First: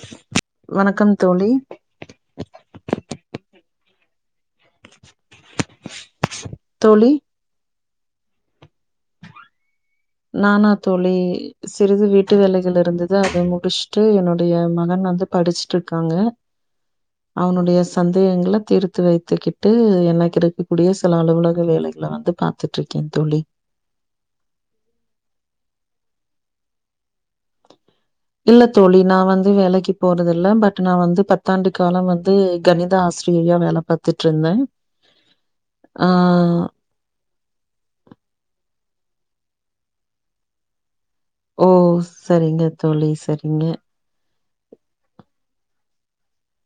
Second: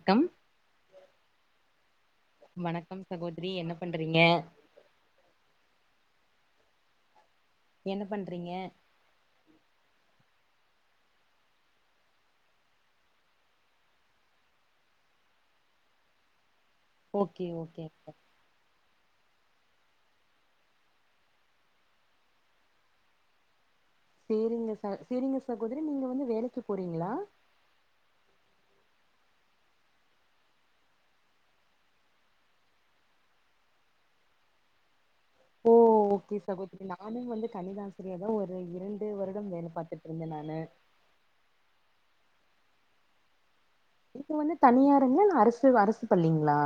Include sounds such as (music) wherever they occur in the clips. க்கம் வணக்கம் தோழி வணக்கம் சகோதரி என்ன பண்றீங்க தோழி என்ன பண்றீங்க நானா தோழி சிறிது வீட்டு வேலைகள் இருந்தது அதை முடிச்சுட்டு என்னுடைய மகன் வந்து படிச்சுட்டு இருக்காங்க ஓகே அவனுடைய ஓகே சந்தேகங்கள தீர்த்து வைத்துக்கிட் டு எனக்கு இருக்கக்கூடிய சில அலுவலக வேலைகள வந்து பாத்துட்டு இருக்கே தோழி சேரிங்க சா சேரிங்க சகோதரி நீங்க வந்து வேலைக்கு போறீங்களா இல்ல தோழி நா வந்து வேலைக்கு போறது இல்ல பட் நா வந்து பத்தாண்டு காலம் வந்து கணித ஆசிரியையா வேல பாத்துட்டு இருந்தே ஓ ஆ ஓகே சகோதரி நானு வந்து கணித ஆசிரியரா ஒரு இரண்டு வருடம் வேல பாத்துட்டு இருந்தே நானு ஓ சரிங்க தோழி சரிங்க இப்ப வந்து தனியாருங்கலா இல்ல அரசு அரசு பள்ளிங்ளா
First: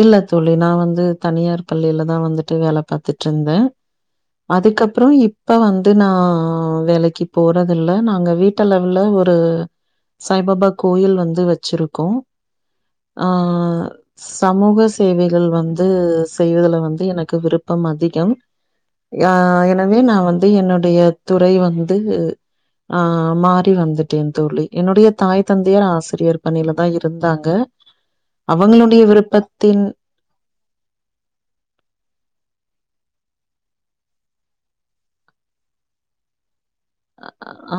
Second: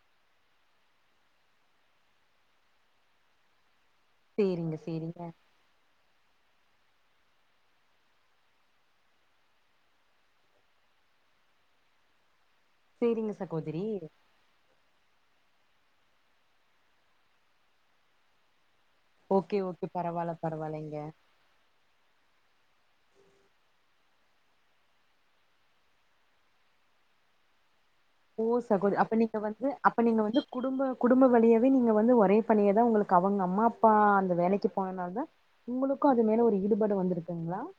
இல்ல தோழி நா வந்து தனியார் பள்ளியிலதா வந்துட்டு வேல பாத்துட்டு இருந்தே சேரிங்க அதுக்கப்றோ சேரிங்க இப் ப வந்து நா வேலைக்கி போறதில்ல நாங்க வீட்டுல உள்ள ஒரு சாய்பாபா கோயில் வந்து வச்சிருக்கோ ஆ சேரிங்க சகோதரி சமூக சேவைகள் வந்து செய்வதுல வந்து எனக்கு விருப்பம் அதிகம் ஆ ஓகே ஓகே எனவே நா பரவால்ல வந்து பரவால்லைங்க என்னுடைய துறை வந்து ஆ மாறி வந்துட்டேன் தோழி என்னுடைய தாய் தந்தையர் ஆசிரியர் பணியிலதா இருந்தாங்க ஓ சகோதரி அவங்களுடைய அப்ப நீங்க வந்து விருப்பத்தின் அப்ப நீங்க வந்து குடும்ப குடும்ப வழியாவே நீங்க வந்து ஒரே பணியதா உங்களுக்கு அவங்க அம்மா அப்பா அந்த வேலைக்கி போனனாலதா உங்களுக்கு அது மேல ஒரு ஈடுபடு வந் ஆ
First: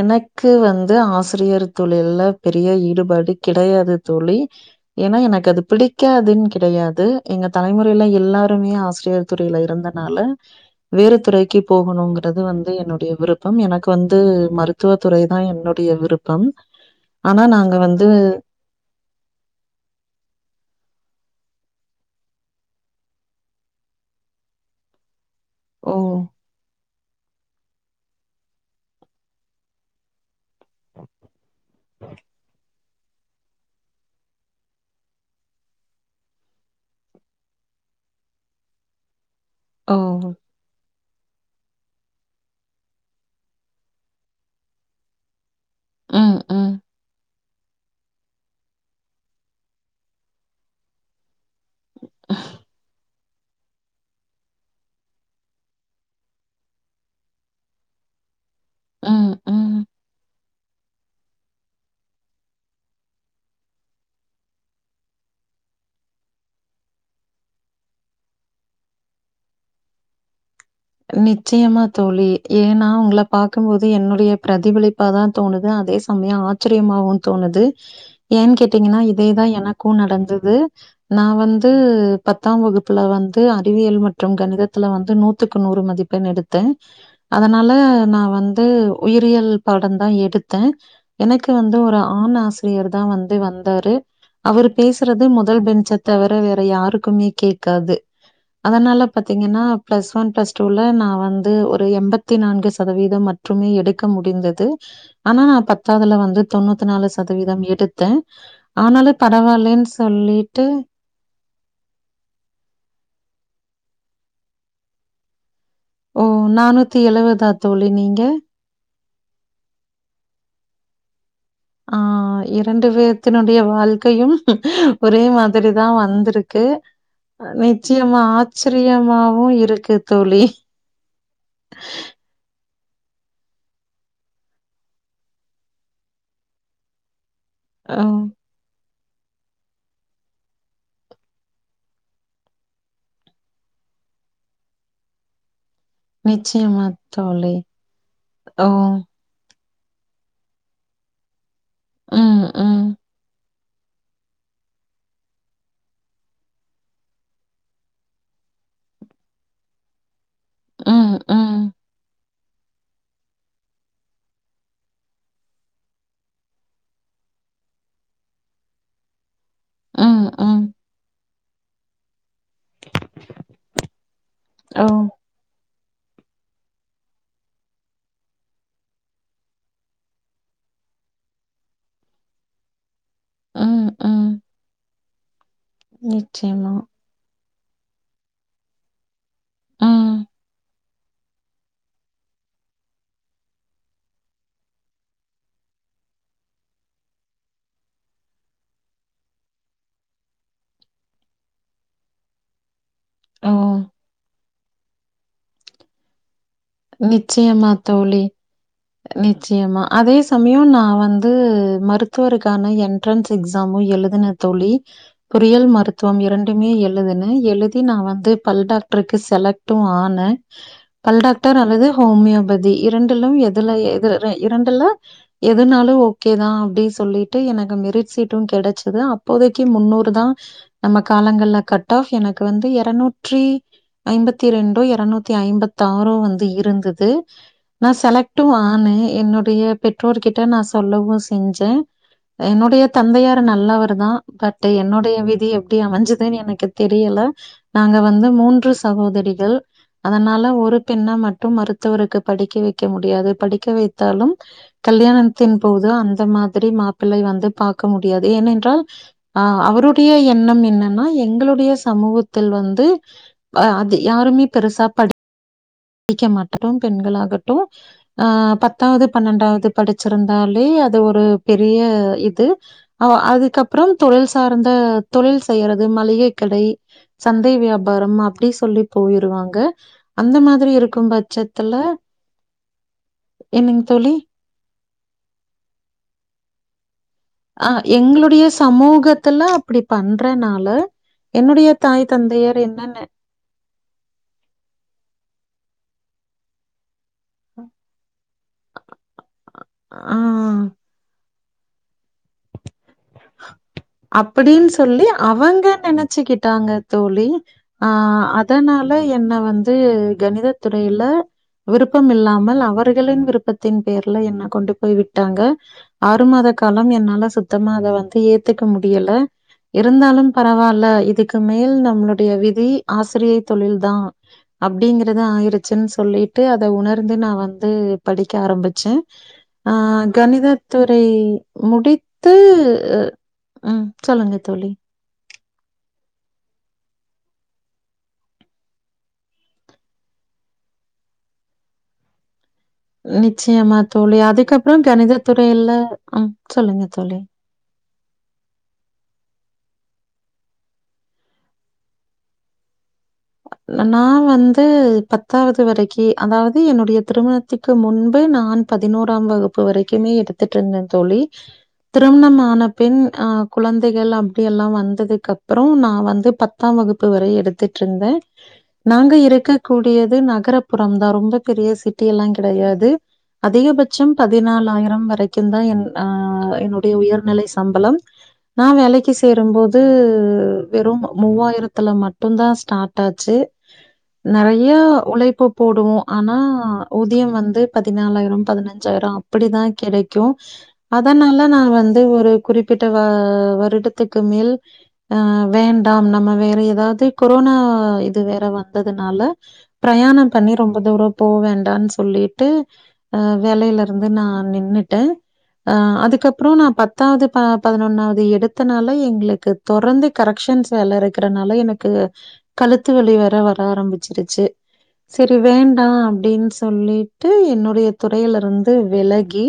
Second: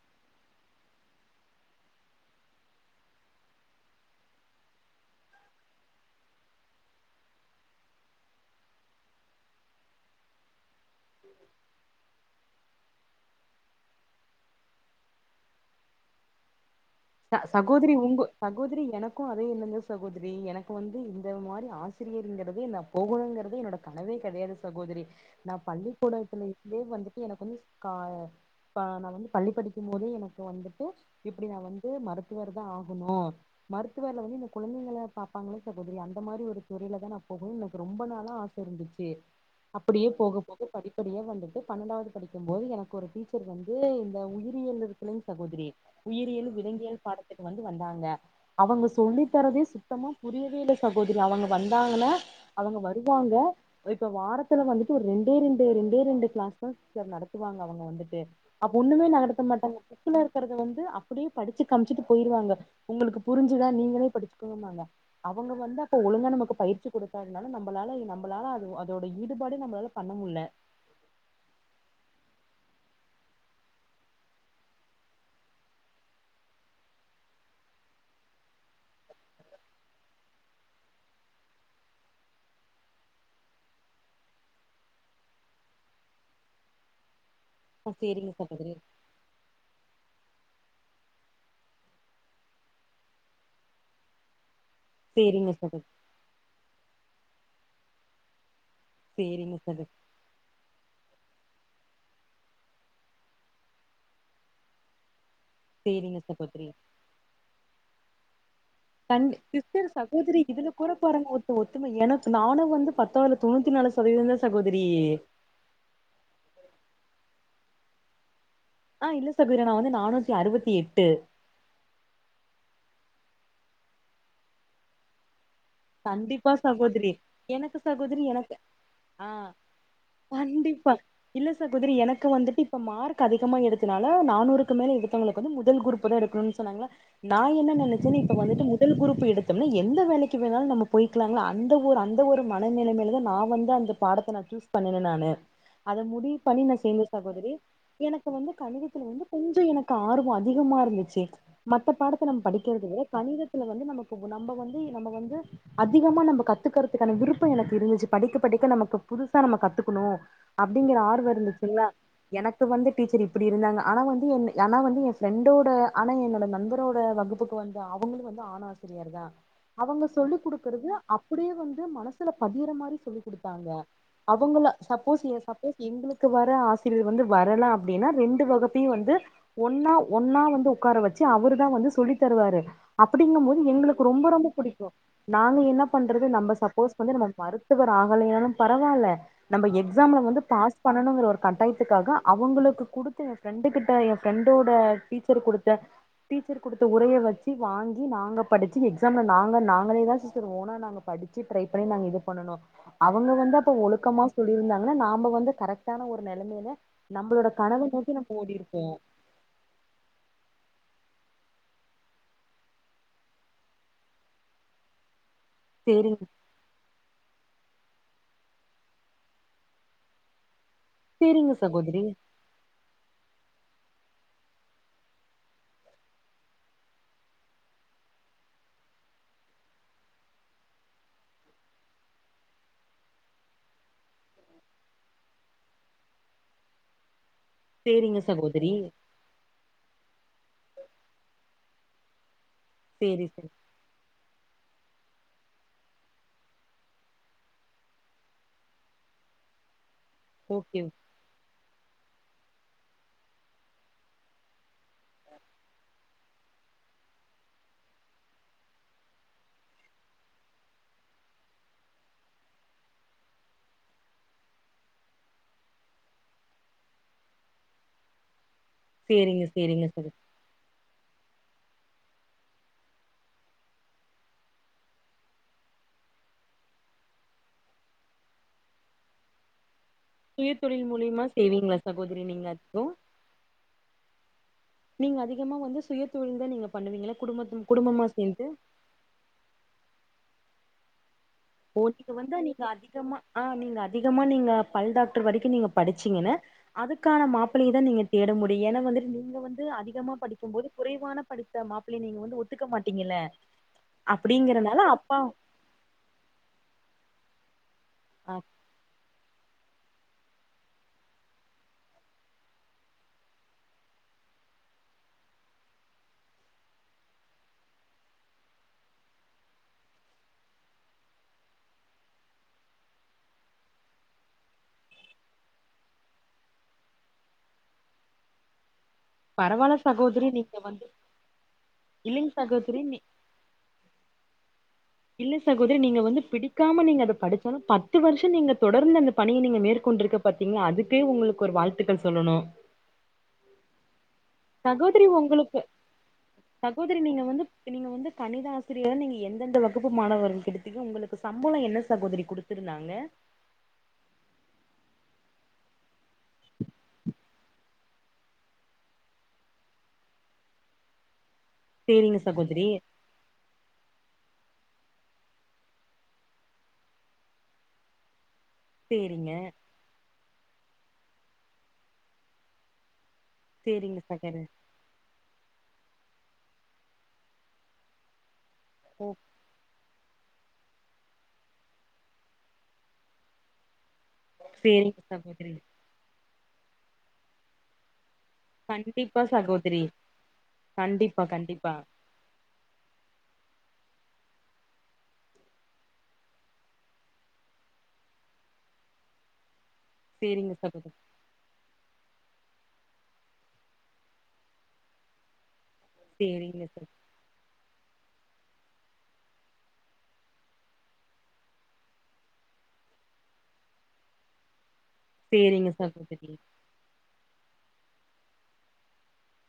எனக் கு வந்து ஆசிரியர் தொழில்ல பெரிய ஈடுபாடு கிடையாது தோழி ஏனா எனக்கு அது பிடிக்காதுன் கிடையாது எங்க தலைமுறைல எல்லாருமே ஆசிரியர் துறைல இருந்தனால வேறு துறைக்கு போகணுங்கிறது வந்து என்னுடைய விருப் பம் எனக்கு வந்து மருத்துவ துறைதா என்னுடைய விருப்பம் ச ஆனா நாங்க சகோதரி வந்து உங்க சகோதரி எனக்கு அதே எண்ணந்தா சகோதரி எனக்கு வந்து இந்த மாரி ஆசிரியருங்கிறதே நா போகணுங்கிறதே என்னோட கனவே கெடையாது சகோதரி நா ஓ! பள்ளிக்கூடத்துல இருந்தே வந்துட்டு எனக்கு வந்து கா பா நா வந்து பள்ளி படிக்கும் போதே எனக் போ வந்துட்டு இப்டி நா வந்து மருத்துவர்தா ஆகணு மருத்துவர்ல வந்து இந்த குழந்தைங்கள பாப்பாங்களே சகோதரி அந்த மாரி ஒரு துறைலதா நா போகணு எனக்கு ரொம்ப நாளா ஆ ச இருந்துச்சு ஓ! அப்படியே போக போக படிப் அப்படியே வந்துட்டு பன்னெண்டாவது படிக்கும்போது எனக்கு ஒரு டீச்சர் வந்து இந்த உயிரியல் இருக்குல்லங் சகோதரி ம், உயிரியல் ம், விலங்கியல் பாடத்துக்கு வந்து வந்தாங்க அவங்க சொல்லி தர்ரதே சுத்தமா புரியவே இல்ல சகோதரி அவங்க வந்தாங்கன்னா அவங்க வரும் வாங்க இப்ப வாரத்துல வந்துட்டு ஒரு ரெண்ட ரெண்டு ரெண்டே ரெண்டு கிளாஸ்தா சிஸ்டர் நடத்துவாங்க அவங்க வந்துட்டு அப்ப ஒண்ணுமே ம், நடத்த ம். மாட்டாங்க புக்குல இருக்கிறத வந்து அப்படியே படிச்சு காமிச்சுட்டு போயிருவாங்க உங்களுக்கு புரிஞ்சுதா நீங்களே படிச்சுக்கோங்கம்பாங்க அவங்க வந்து அப்ப ஒழுங்கா நமக்கு பயிற்சி கொடுக்காதுனால நம்மளால நம்பளால அது அதோட ஈடுபாடு நம்பளால பண்ணமுல நிச்சயமா தோழி ஏனா உங்கள பாக்கும்போது என்னுடைய பிரதிபலிப்பாதா தோணுது அதே சமயோ ஆச்சரியமாவு தோணுது ஏன் கேட்டீங்கன்னா இதேதா எனக்கு நடந்தது நா வந்து பத்தாம் வகுப்புல வந்து அறிவியல் மற்றும் கணிதத்துல வந்து நூத் துக்கு நூறு மதிப்பெண் எடுத்த அதனால நா சேரிங்க வந்து சகோதரி உயிரியல் பாடந் தா எடுத்த எனக்கு வந்து ஒரு ஆண் ஆசிரியர் தா வந்து வந்தாரு அவர் பேசுறது சேரிங்க முதல் சகோ பெஞ்ச தவிர வேற யாருக்குமே கேக்காது அதனால சேரிங்க பாத்தீங்கன்னா சகோ ப்ளஸ் ப்ளஸ் டூ ல நா வந்து ஒரு எம்பத்தி நான்கு சதவீதம் மட்டுமே எடுக்க முடிந்தது ஆனா நா பத்தாதுல சேரிங்க வந்து சகோதரி தொண்ணூத்து நாலு சதவீதம் எடுத்த ஆனாலு கண் பரவால்லன் சிஸ்டர் சகோதரி சொல்லிட்டு இதுல கூட பாருங்க ஒருத்த ஒத்தும எனக் நானு வந்து பத்தாவதுல தொண்ணூத்து நாலு சதவீதோ தா சகோதரி ஓ நானூத்தி எழுவதா தோழி நீங்க ஆ இல்ல சகோதரி நா வந்து நானூத்தி அறுவத்தி எட்டு ஆ இரண்டு பேத்தினுடைய வாழ்க்கையும் ஒரே மா திரிதா கண்டிப்பா வந்திருக்கு சகோதரி எனக்கு நிச்சயமா சகோதரி எனக்கு ஆ ஆச்சரியமாவு இருக்கு தோழி. கண்டிப்பா இல்ல சகோதரி எனக்கு வந்துட்டு இப்போ மார்க் அதிகமாக எடுத்தனால நானூறுக்கு மேலே எடுத்தவங்களுக்கு வந்து முதல் குருப்பு தா எடுக்கணுன்னு சொன்னாங்களா நான் என்ன ஓ! நெனைச்சேன்னு இப்ப வந்துட்டு முதல் குருப்பு எடுத்தோம்னா எந்த வேலைக்கு எப்டி வேணாலு நம்ம போய்கலாங்களா அந்த ஒரு அந்த ஒரு மனநிலைமையிலதா நா வந்து அந்த பாடத்த நா சூஸ் பண்ண நானு அத முடிவு பண்ணி நா நிச்சயமா சேர்ந்த சகோதரி தோழி. எனக்கு வந்து ஓ! கணிதத்துல வந்து கொஞ்சோ எனக்கு ஆர்வோ அதிகமா இருந்துச்சு மத்த பாடத்த நம்ம ம், படிக்கறத ம். விட கணித த்துல வந்து நமக்கு நம்ம வந்துயி நம்ம வந்து வ ந்து அதிகமா நம்ம கத்துக்குறதுக்கான விருப்போ எனக்கு இருந்துச்சு படிக்க படிக்க நமக்கு புதுசா நம்ம கத்துக்கணு அப்டிங்கற ம், ஆர்வோ ம். இருந்துச்சுங்களா எனக்கு வந்து டீச்சர் இப்டி இருந்தாங்க ஆனா வந்து என் ஆனா வந்து என் ஃப்ரெண்டோட ஆனா என்னோட நண்பரோட வகுப்புக் வந்து அவங்களு வந்து ஆணாசிரியர் தா அவங்க ம், சொல்லிக் ம். குடுக்குறது அப்டியே வந்து மனசு மனசுல பதிற மாரி சொல்லி் குடுத்தாங்க அவங்கள ஓ! சப்போஸ் எ சப் எங்களுக்கு வர ஆசிரியர் வந்து வரலா அப்டின்னா ரெண்டு வகுப்பையு வந்து ஒன்னா ஒன்னா வந்து உட்கார வச்சு அவரு தா வந்து சொல்லி தருவாரு அப்டிங்கு போது ம், எங்களுக்கு ரொம்ப ம். ரொம்ப புடிக்கு நாங்க என்ன பண்றது நம்ம நிச்சயமா. சப்போஸ் வந்து நம்ம மருத்துவர் ஆகலையினாலு பரவாயில்ல நம்ம ம். எக்ஸாம்ல வந்து பாஸ் பண்ணணுங்கிற ஒரு கட்டாயத்துக்காக அவங்களுக்கு குடுத்த என் ஃப்ரெண்டு கிட்ட என் ஃப்ரெண்டோட டீச்சர் குடுத்த டீச்சர் குடுத்த உரையை வச்சு வாங்கி நாங்க படிச்சு எக்ஸாம்ல நாங்க நா பண்ணிதா சிஸ்டர் ஓன்னா நாங்க படிச்சு டிரை பண்ணி நாங்க இது பண்ணுனோ அவங்க ஓ! வந்து அப்ப ஒழுக்கமா சொல்லிருந்தாங்கன்னா நாம வந்து கரெக்டான ஒரு நெலைமையில நம்மளோட நிச்சயமா கனவ நோக்கி தோழி. நம்ம ஓடிருப்போ நிச்சயமா அதே சமயோ நா வந்து மருத்துவருக்கான என்ட்ரன்ஸ் எக்ஸாமு எழுதுன தோழி பொறியியல் மருத்துவம் சேரிங்க இரண்டு ரெண்டுமே எழுதுன எழுதி நா வந்து பல் டாக்டருக்கு செலக்டு ஆனே செரிங்க சகோதிரி ஹோமியோபதி இரண்டுல்லும் எதுல எது ல இரண்டுல்ல எதுனாலு ஓகே தா அப்டி சொல்லிட்டு எனக்கு மெரிட் ஷீட்டு கெடச்சது அப்போதைக்கு முன்னூறு தா நம்ம காலங்கள்ல கட் ஆஃப் எனக்கு வந்து இரநூற்றி ஐம்பத்தி இரண்டோ இரநூத்தி ஐம்பத்தாறோ வந்து இருந்தது நா சேரிங்க செலக்டு சகோதரி ஆன என்னுடைய பெற்றோர்கிட்ட நா சொல்லவு செஞ்சே என்னுடைய சேரி தந்தையார் சரி நல்லவரு தா பட் என்னுடைய விதி எப்டி அமைஞ்சதுன்னு எனக்கு தெரியல நாங்க வந்து மூன்று சகோதரிகள் அதனால ஒரு ஓகே பெண்ணா மட் டும் மருத்துவருக்கு படிக்க வைக்க முடியாது படிக்க வைத்தாலும் கல்யாணத்தின் போது அந்த மாதிரி மாப்பிள்ளை வந்து பாக்க முடியாது ஏனென்றால் அ அவருடைய எண்ணம் என்னன்னா எங்களுடைய சமூகத்தில் வந்து அ அது யாருமே பெருசா படி படிக்க மாட் மட்டும் பெண்களாகட்டும் அ பத்தாவது சேரிங்க பன்னெண்டாவது சேரிங்க சகோ படிச்சிருந் தனாலே அது ஒரு பெரிய இது அ அதுக்கப்புறம் தொழில் சார்ந்த தொழில் செய்யறது மளிகை கடை சந்தை வியாபாரம் அப்டி சொல்லி போயிருவாங்க அந்த மாதிரி இருக் ஊழியமா செய்வீங்களா சகோதரி நீங்க அப்போ என்னங்க தோழி? நீங்க அதிகமா வந்து சுய தொழில் தா நீங்க பண்ணுவீங்களா குடும்பத் அ குடும்பமா சேந்து எங்களுடைய சமூகத்துல அப்டி பண்றனால என்னுடைய ஓ தாய் நீங்க வந்து தந்தையர் நீங்க என்ன நெ அதிகமா ஆ நீங்க அதிகமா நீங்க பல் டாக்டர் வரைக்கு நீங்க படிச்சீங்கன்னு அதுக்கான மாப்பிளைய தா நீங்க தேட முடியு ஏன்னா வந்துட்டு நீங்க வந்து அதிகமா ஆ. படிக்கும் போது குறைவான படித்த மாப்பிள்ளை நீங்க வந்து ஒத்துக்க மாட்டீங்கள அப்படின் சொல்லி அவுங்க நெனச்சுக்கிட் ட்டாங்க தோழி ஆ அ அதனால என்ன வந்து கணித துறையில விருப்பம் இல்லாமல் அவர்களின் விருப்பத்தின் பேர்ல என்ன கொண்டு போய் விட்டாங்க ஆறு மாத காலம் என்னால சுத்தமா அத வந்து ஏத்துக்க முடியல இருந்தாலும் பரவாயில்ல இதுக்கு மேல் நம்மளுடைய விதி ஆசிரியை தொழில் தா அப்படிங்கறத ஆயிருச்சுன் சொல்லிட்டு அத உணர்ந்து நா வந்து படிக்க ஆரம்பிச்சே ஆ பரவால்ல சகோதரி கணித நீங்க வந்து துறை இல்லைங்க முடித்து சகோதரி நீ உம் சொல்லுங்க தோழி இல்ல சகோதரி நீங்க வந்து பிடிக்காம நீங்க அத படிச்சாலு பத்து வருஷம் நீங்க தொடர்ந்து அந்த பணிய நீங்க மேற்கொண்டிருக்க பட்டிங்க அதுக்கே உங்களுக்கு ஒரு வாழ்த்துக்கள் சொல்லணு நிச்சயமா தோழி அதுக்கப்புறம் சகோதரி கணித உங்களுக்கு துறையில ஆம் சொல்லுங்க தோழி இப்ப நீங்க வந்து கணிதாசிரியரா நீங்க எந்தெந்த வகு ப்பு மாணவர்களுக்கு எடுத்தீங்க உங்களுக்கு சம்பளம் என்ன சகோதரி குடுத்துருந்தாங்க நா வந்து பத்தாவது வரைக்கி அதாவது என்னுடைய திருமண த்துக்கு முன்பு நான் பதினோராம் வகுப்பு வரைக்குமே எடுத்துட்டு இருந்தே தோழி சேரிங்க சகோதரி திருமணமான பின் அ குழந்தைகள் அப்படி எல்லா வந்ததுக்கு அப்புற நா வந்து பத்தாம் வகுப்பு வரை எடுத்துட்டு இருந்தே நாங்க சேரிங்க இருக்க கூடியது நகர்புறம் தா ரொம்ப பெரிய சிட்டி எல்லா கிடையாது சேரிங்க அதிகபட்சம் சகோதரி பதினாலாயிரம் வரை க்கு தா ஆ என்னுடைய உயர்நிலை சம்பளம் நா ஓ வேலைக்கு சேரும்போது து வெறும் மூவாயிரத்துல மட்டுந்தா ஸ்டார்ட் ஆச்சு நிறைய சேரிங்க உழைப்பு சகோதரி போடுவோ ஆனா ஊதியம் வந்து பதினாலாயிரம் பதினஞ்சாயிரம் கண்டிப்பா அப்படிதா சகோதரி கிடைக்கு கண்டிப்பா அதனால நா கண்டிப்பா வந் து ஒரு குறிப்பிட்ட வரு வருடத்துக்கு மேல் ஆ வேண்டாம் நம்ம வேற ஏதாவது கோ கொரோனா இது வேற வந்ததுனால பிரயாணம் பண்ணி சேரிங்க ரொம்ப சகோதரி தூரம் போ வேண்டான்னு சொல்லிட்டு அ வேலையில இருந்து நா நின்னுட்டே அ அதுக்கப்புறம் சேரிங்க நா ச பத்தாவது ப பதினொன்னாவது எடுத்தனால எங்களுக்கு தொடர்ந்து கரெக்க்ஷன்ஸ் வேல இருக்கிறனால எனக்கு கழுத்து வலி வேற வர ஆரம்பிச்சிருச்சு சரி சேரிங்க வேண்டா சகோதரி அப்படின் சொல்லிட்டு என்னுடைய துறையில இருந்து விலகி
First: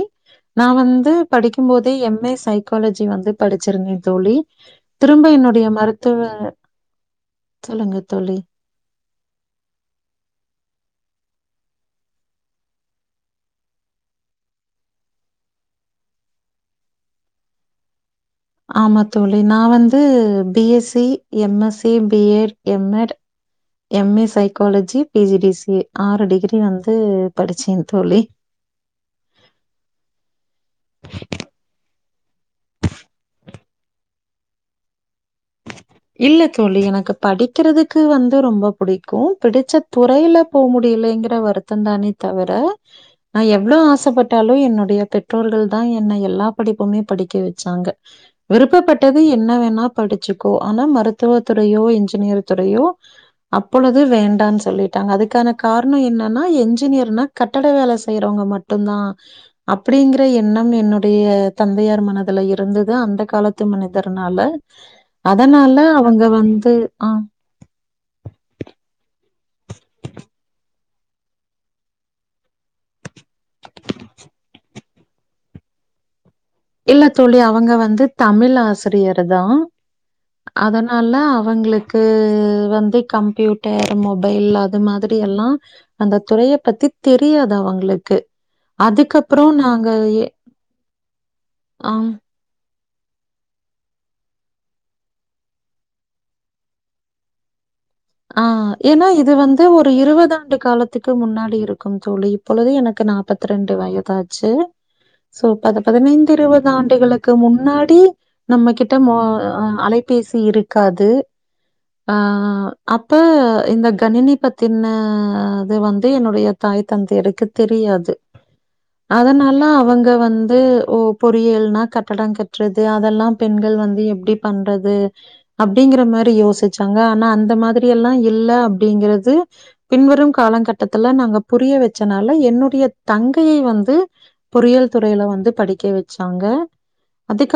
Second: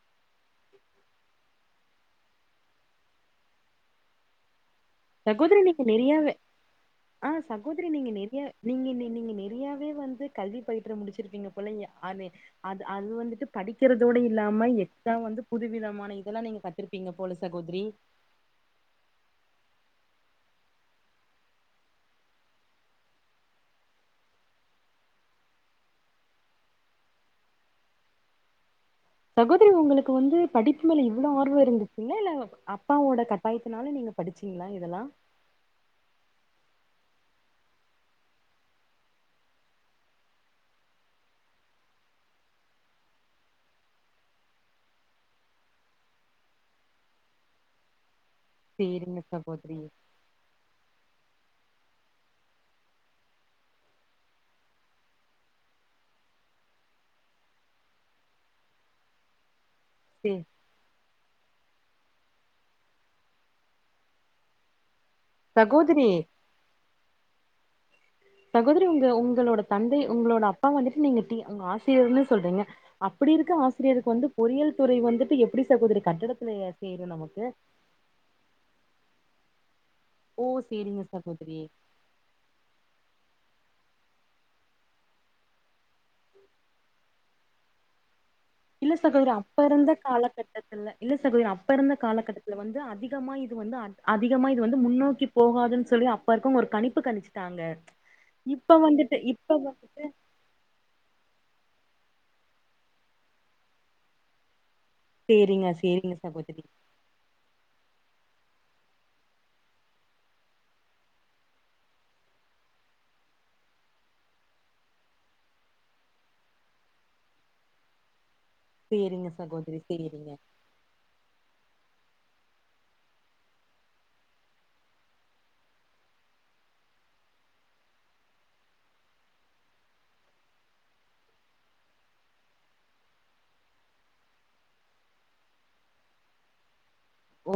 நா வந்து படிக்கும் போதே எம் ஏ சைக்காலஜி வந்து படிச்சிருந்தேன் தோழி திரும்ப சகோதரி என்னுடைய நீங்க மருத்துவ நெறையாவே ஆ சகோதரி சொல்லுங்க நீங்க தோழி. நெறயா நீங்கள் நீ நீங்கள் நெறயாவே வந்து கல்வி (unintelligible) முடிச்சிருப்பீங்க போல இங்க அ அது அது வந்துட்டு படிக்கிறதோட இல்லாம எக்ஸாம் வந்து புதுவிதமான இதெல்லா நீங்க கத்துரு மாட்டீங்க போல சகோதரி ஆமா தோழி நா வந்து B S C, M S C, B Ed, M Ed M A psychology P G D C A ஆறு டிகிரி நா வந்து படிச்சே தோழி சகோதரி உங்களுக்கு வந்து படிப்பு மேல இவ்ளோ ஆர்வோ இருந்து இல்ல இல்ல அப்பாவோட கட்டாயத்தினால நீங்க படிச்சீங்களா இதெல்லா இல்ல தோழி எனக்கு படிக்கிறதுக்கு வந்து ரொம்ப புடிக்கு பிடிச்ச துறையில போ முடியலைங்கற வருத்தோ தானே தவிர நா எவ்ளோ ஆசப்பட்டாலு என்னுடைய பெற்றோர்கள் தா என்ன எல்லா படிப்புமே படிக்க வெச்சாங்க விருப்பப்பட்டது சேரிங்க என்ன சகோதரி. வேணாப் படிச்சுக்கோ ஆனா மருத்துவ துறையோ இன்ஜினியர் துறையோ அப்பொழுது வேண்டான் சொல்லிட்டாங்க அதுக்கான காரணோ என்னன்னா என்ஜினியர்னா கட்டட வேல செய்யறவங்க மட் டும்தா அப்படிங்கற சே என்ன னம் என்னுடைய தந்தையார் மனதுல இருந்துது அந்த காலத்து மனிதருனால அதனால சகோதரி அவங்க வந்து ஆம் சகோதரி உங்க உங்களோட தந்தை உங்களோட அப்பா வந்துட்டு நீங்க டீ உங்க ஆசியர்ன்னு சொல்றீங்க அப்படி இருக்க ஆசிரியருக்கு வந்து பொறியல் துறை வந்துட்டு எப்படி சகோதரி கட்டிடத்துலயே இல்ல தோழி அவங்க வந்து தமிழ் ஆசிரியர் தா ஓ சேரிங்க அதனால சகோதரி. அவங்களுக் கு வந்து கம்ப்யூட்டர் மொபைல் அது மாதிரி எல்லா அந்த துறைய பத்தி தெரியாது அவங்களுக்கு இல்ல சகோதரி அதுக்கப்புறம் அப்ப நாங்க இருந்த எ காலகட்டத்துல இல்ல சகோதரி அப்ப இருந்த ஆம். காலகட்டத் துல வந்து அதிகமா இது வந்து அத் அதிகமா இது வந்து முன்னோக்கி போகாதுன்னு சொல்லி அப்பருக்கவங்க ஒரு கணிப்பு கணிச்சு டாங்க ஆ ஏன்னா இது வந்து ஒரு இருவது ஆண்டு காலத் த்துக்கு முன்னாடி இருக்கும் தோழி இப்பொழுது எனக்கு நாப்பத்ரெண்டு வயதாச்சு சோ சேரிங்க பது சேரிங்க பதினைந்து சகோதரி இருபது ஆண்டுகளுக் கு முன்னாடி நம்ம கிட்ட மொ அ அலைபேசி இருக்காது ஆ ஆ அப்ப இந்த கணினி பத்தின அது வந்து என்னுடைய தாய் தந்தையருக்கு தெரியாது சேரிங்க அதனால சகோதரி அவங்க சேரிங்க வந்து ஓப் பொறியியல்னா கட்டடோ கட்றது அதெல்லா பெண்கள் வந்து எப்டி பண்றது அப்டிங்கிற மாரி யோசிச்சாங்க ஆனா அந்த மாதிரி எல்லா இல்ல அப்டிங்கறது பின்வரும் காலங் கட்டத்துல நாங்க புரிய வச்சனால என்னுடைய தங்கையை வந்து பொறியியல் துறையில வந்து படிக்க வச்சாங்க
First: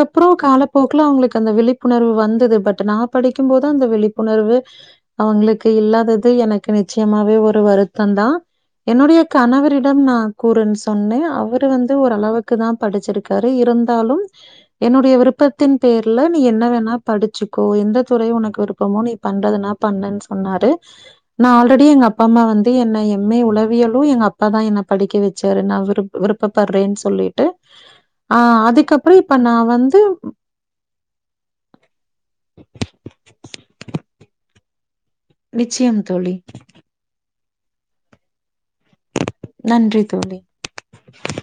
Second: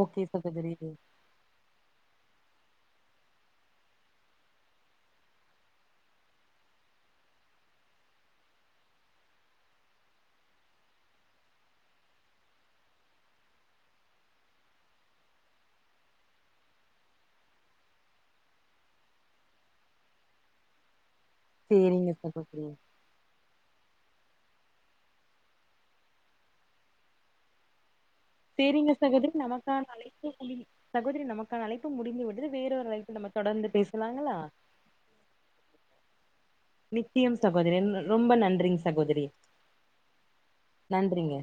ஓகே சகோதரி காலப்போக்குல அவங்களுக்கு அந்த விழிப் புணர்வு வந்தது பட் நா படிக்கு போது அந்த விழிப்புணர்வு அவங்களுக்கு இல்லாதது எனக்கு நிச்சயமாவே ஒரு வருத்தோ தா என்னுடைய கணவரிடம் நா கூறன்னு சொன்னே அவரு வந்து ஓரளவுக்கு தாப் படிச்சிருக்காரு இருந்தாலும் என்னுடைய விருப்பத்தின் பேர்ல நீ என்ன வேணா படிச்சுக்கோ எந்த துறை உனக்கு விருப்பமோ நீ பண்றதுனாப் பண்ணுன் சொன்னாரு நா ஆல்ரெடி எங்க சேரிங்க அப்பா அம்மா சகோதரி வந்து என்ன எம் ஏ உலவ் வியலு எங்க அப்ப தா என்ன படிக்க வச்சாரு நா விருப் விருப்பப்படுறேன்னு சொல்லிட்டு ஆ சேரிங்க அதுக்கப்பறோ சகோதரி இப்ப நா நமக்கான வந்து அழைப்பு முடி சகோதரி நமக்கான அழைப்பு முடிந்து விடுது வேறொரு ஒரு அழைப்புல நம்ம தொடர்ந்து பேசலாங்களா நிச்சியம் தோழி நித்தியம் சகோதரி (inaudible) ரொம்ப நன்றிங் சகோதரி நன்றி தோழி நன்றிங்க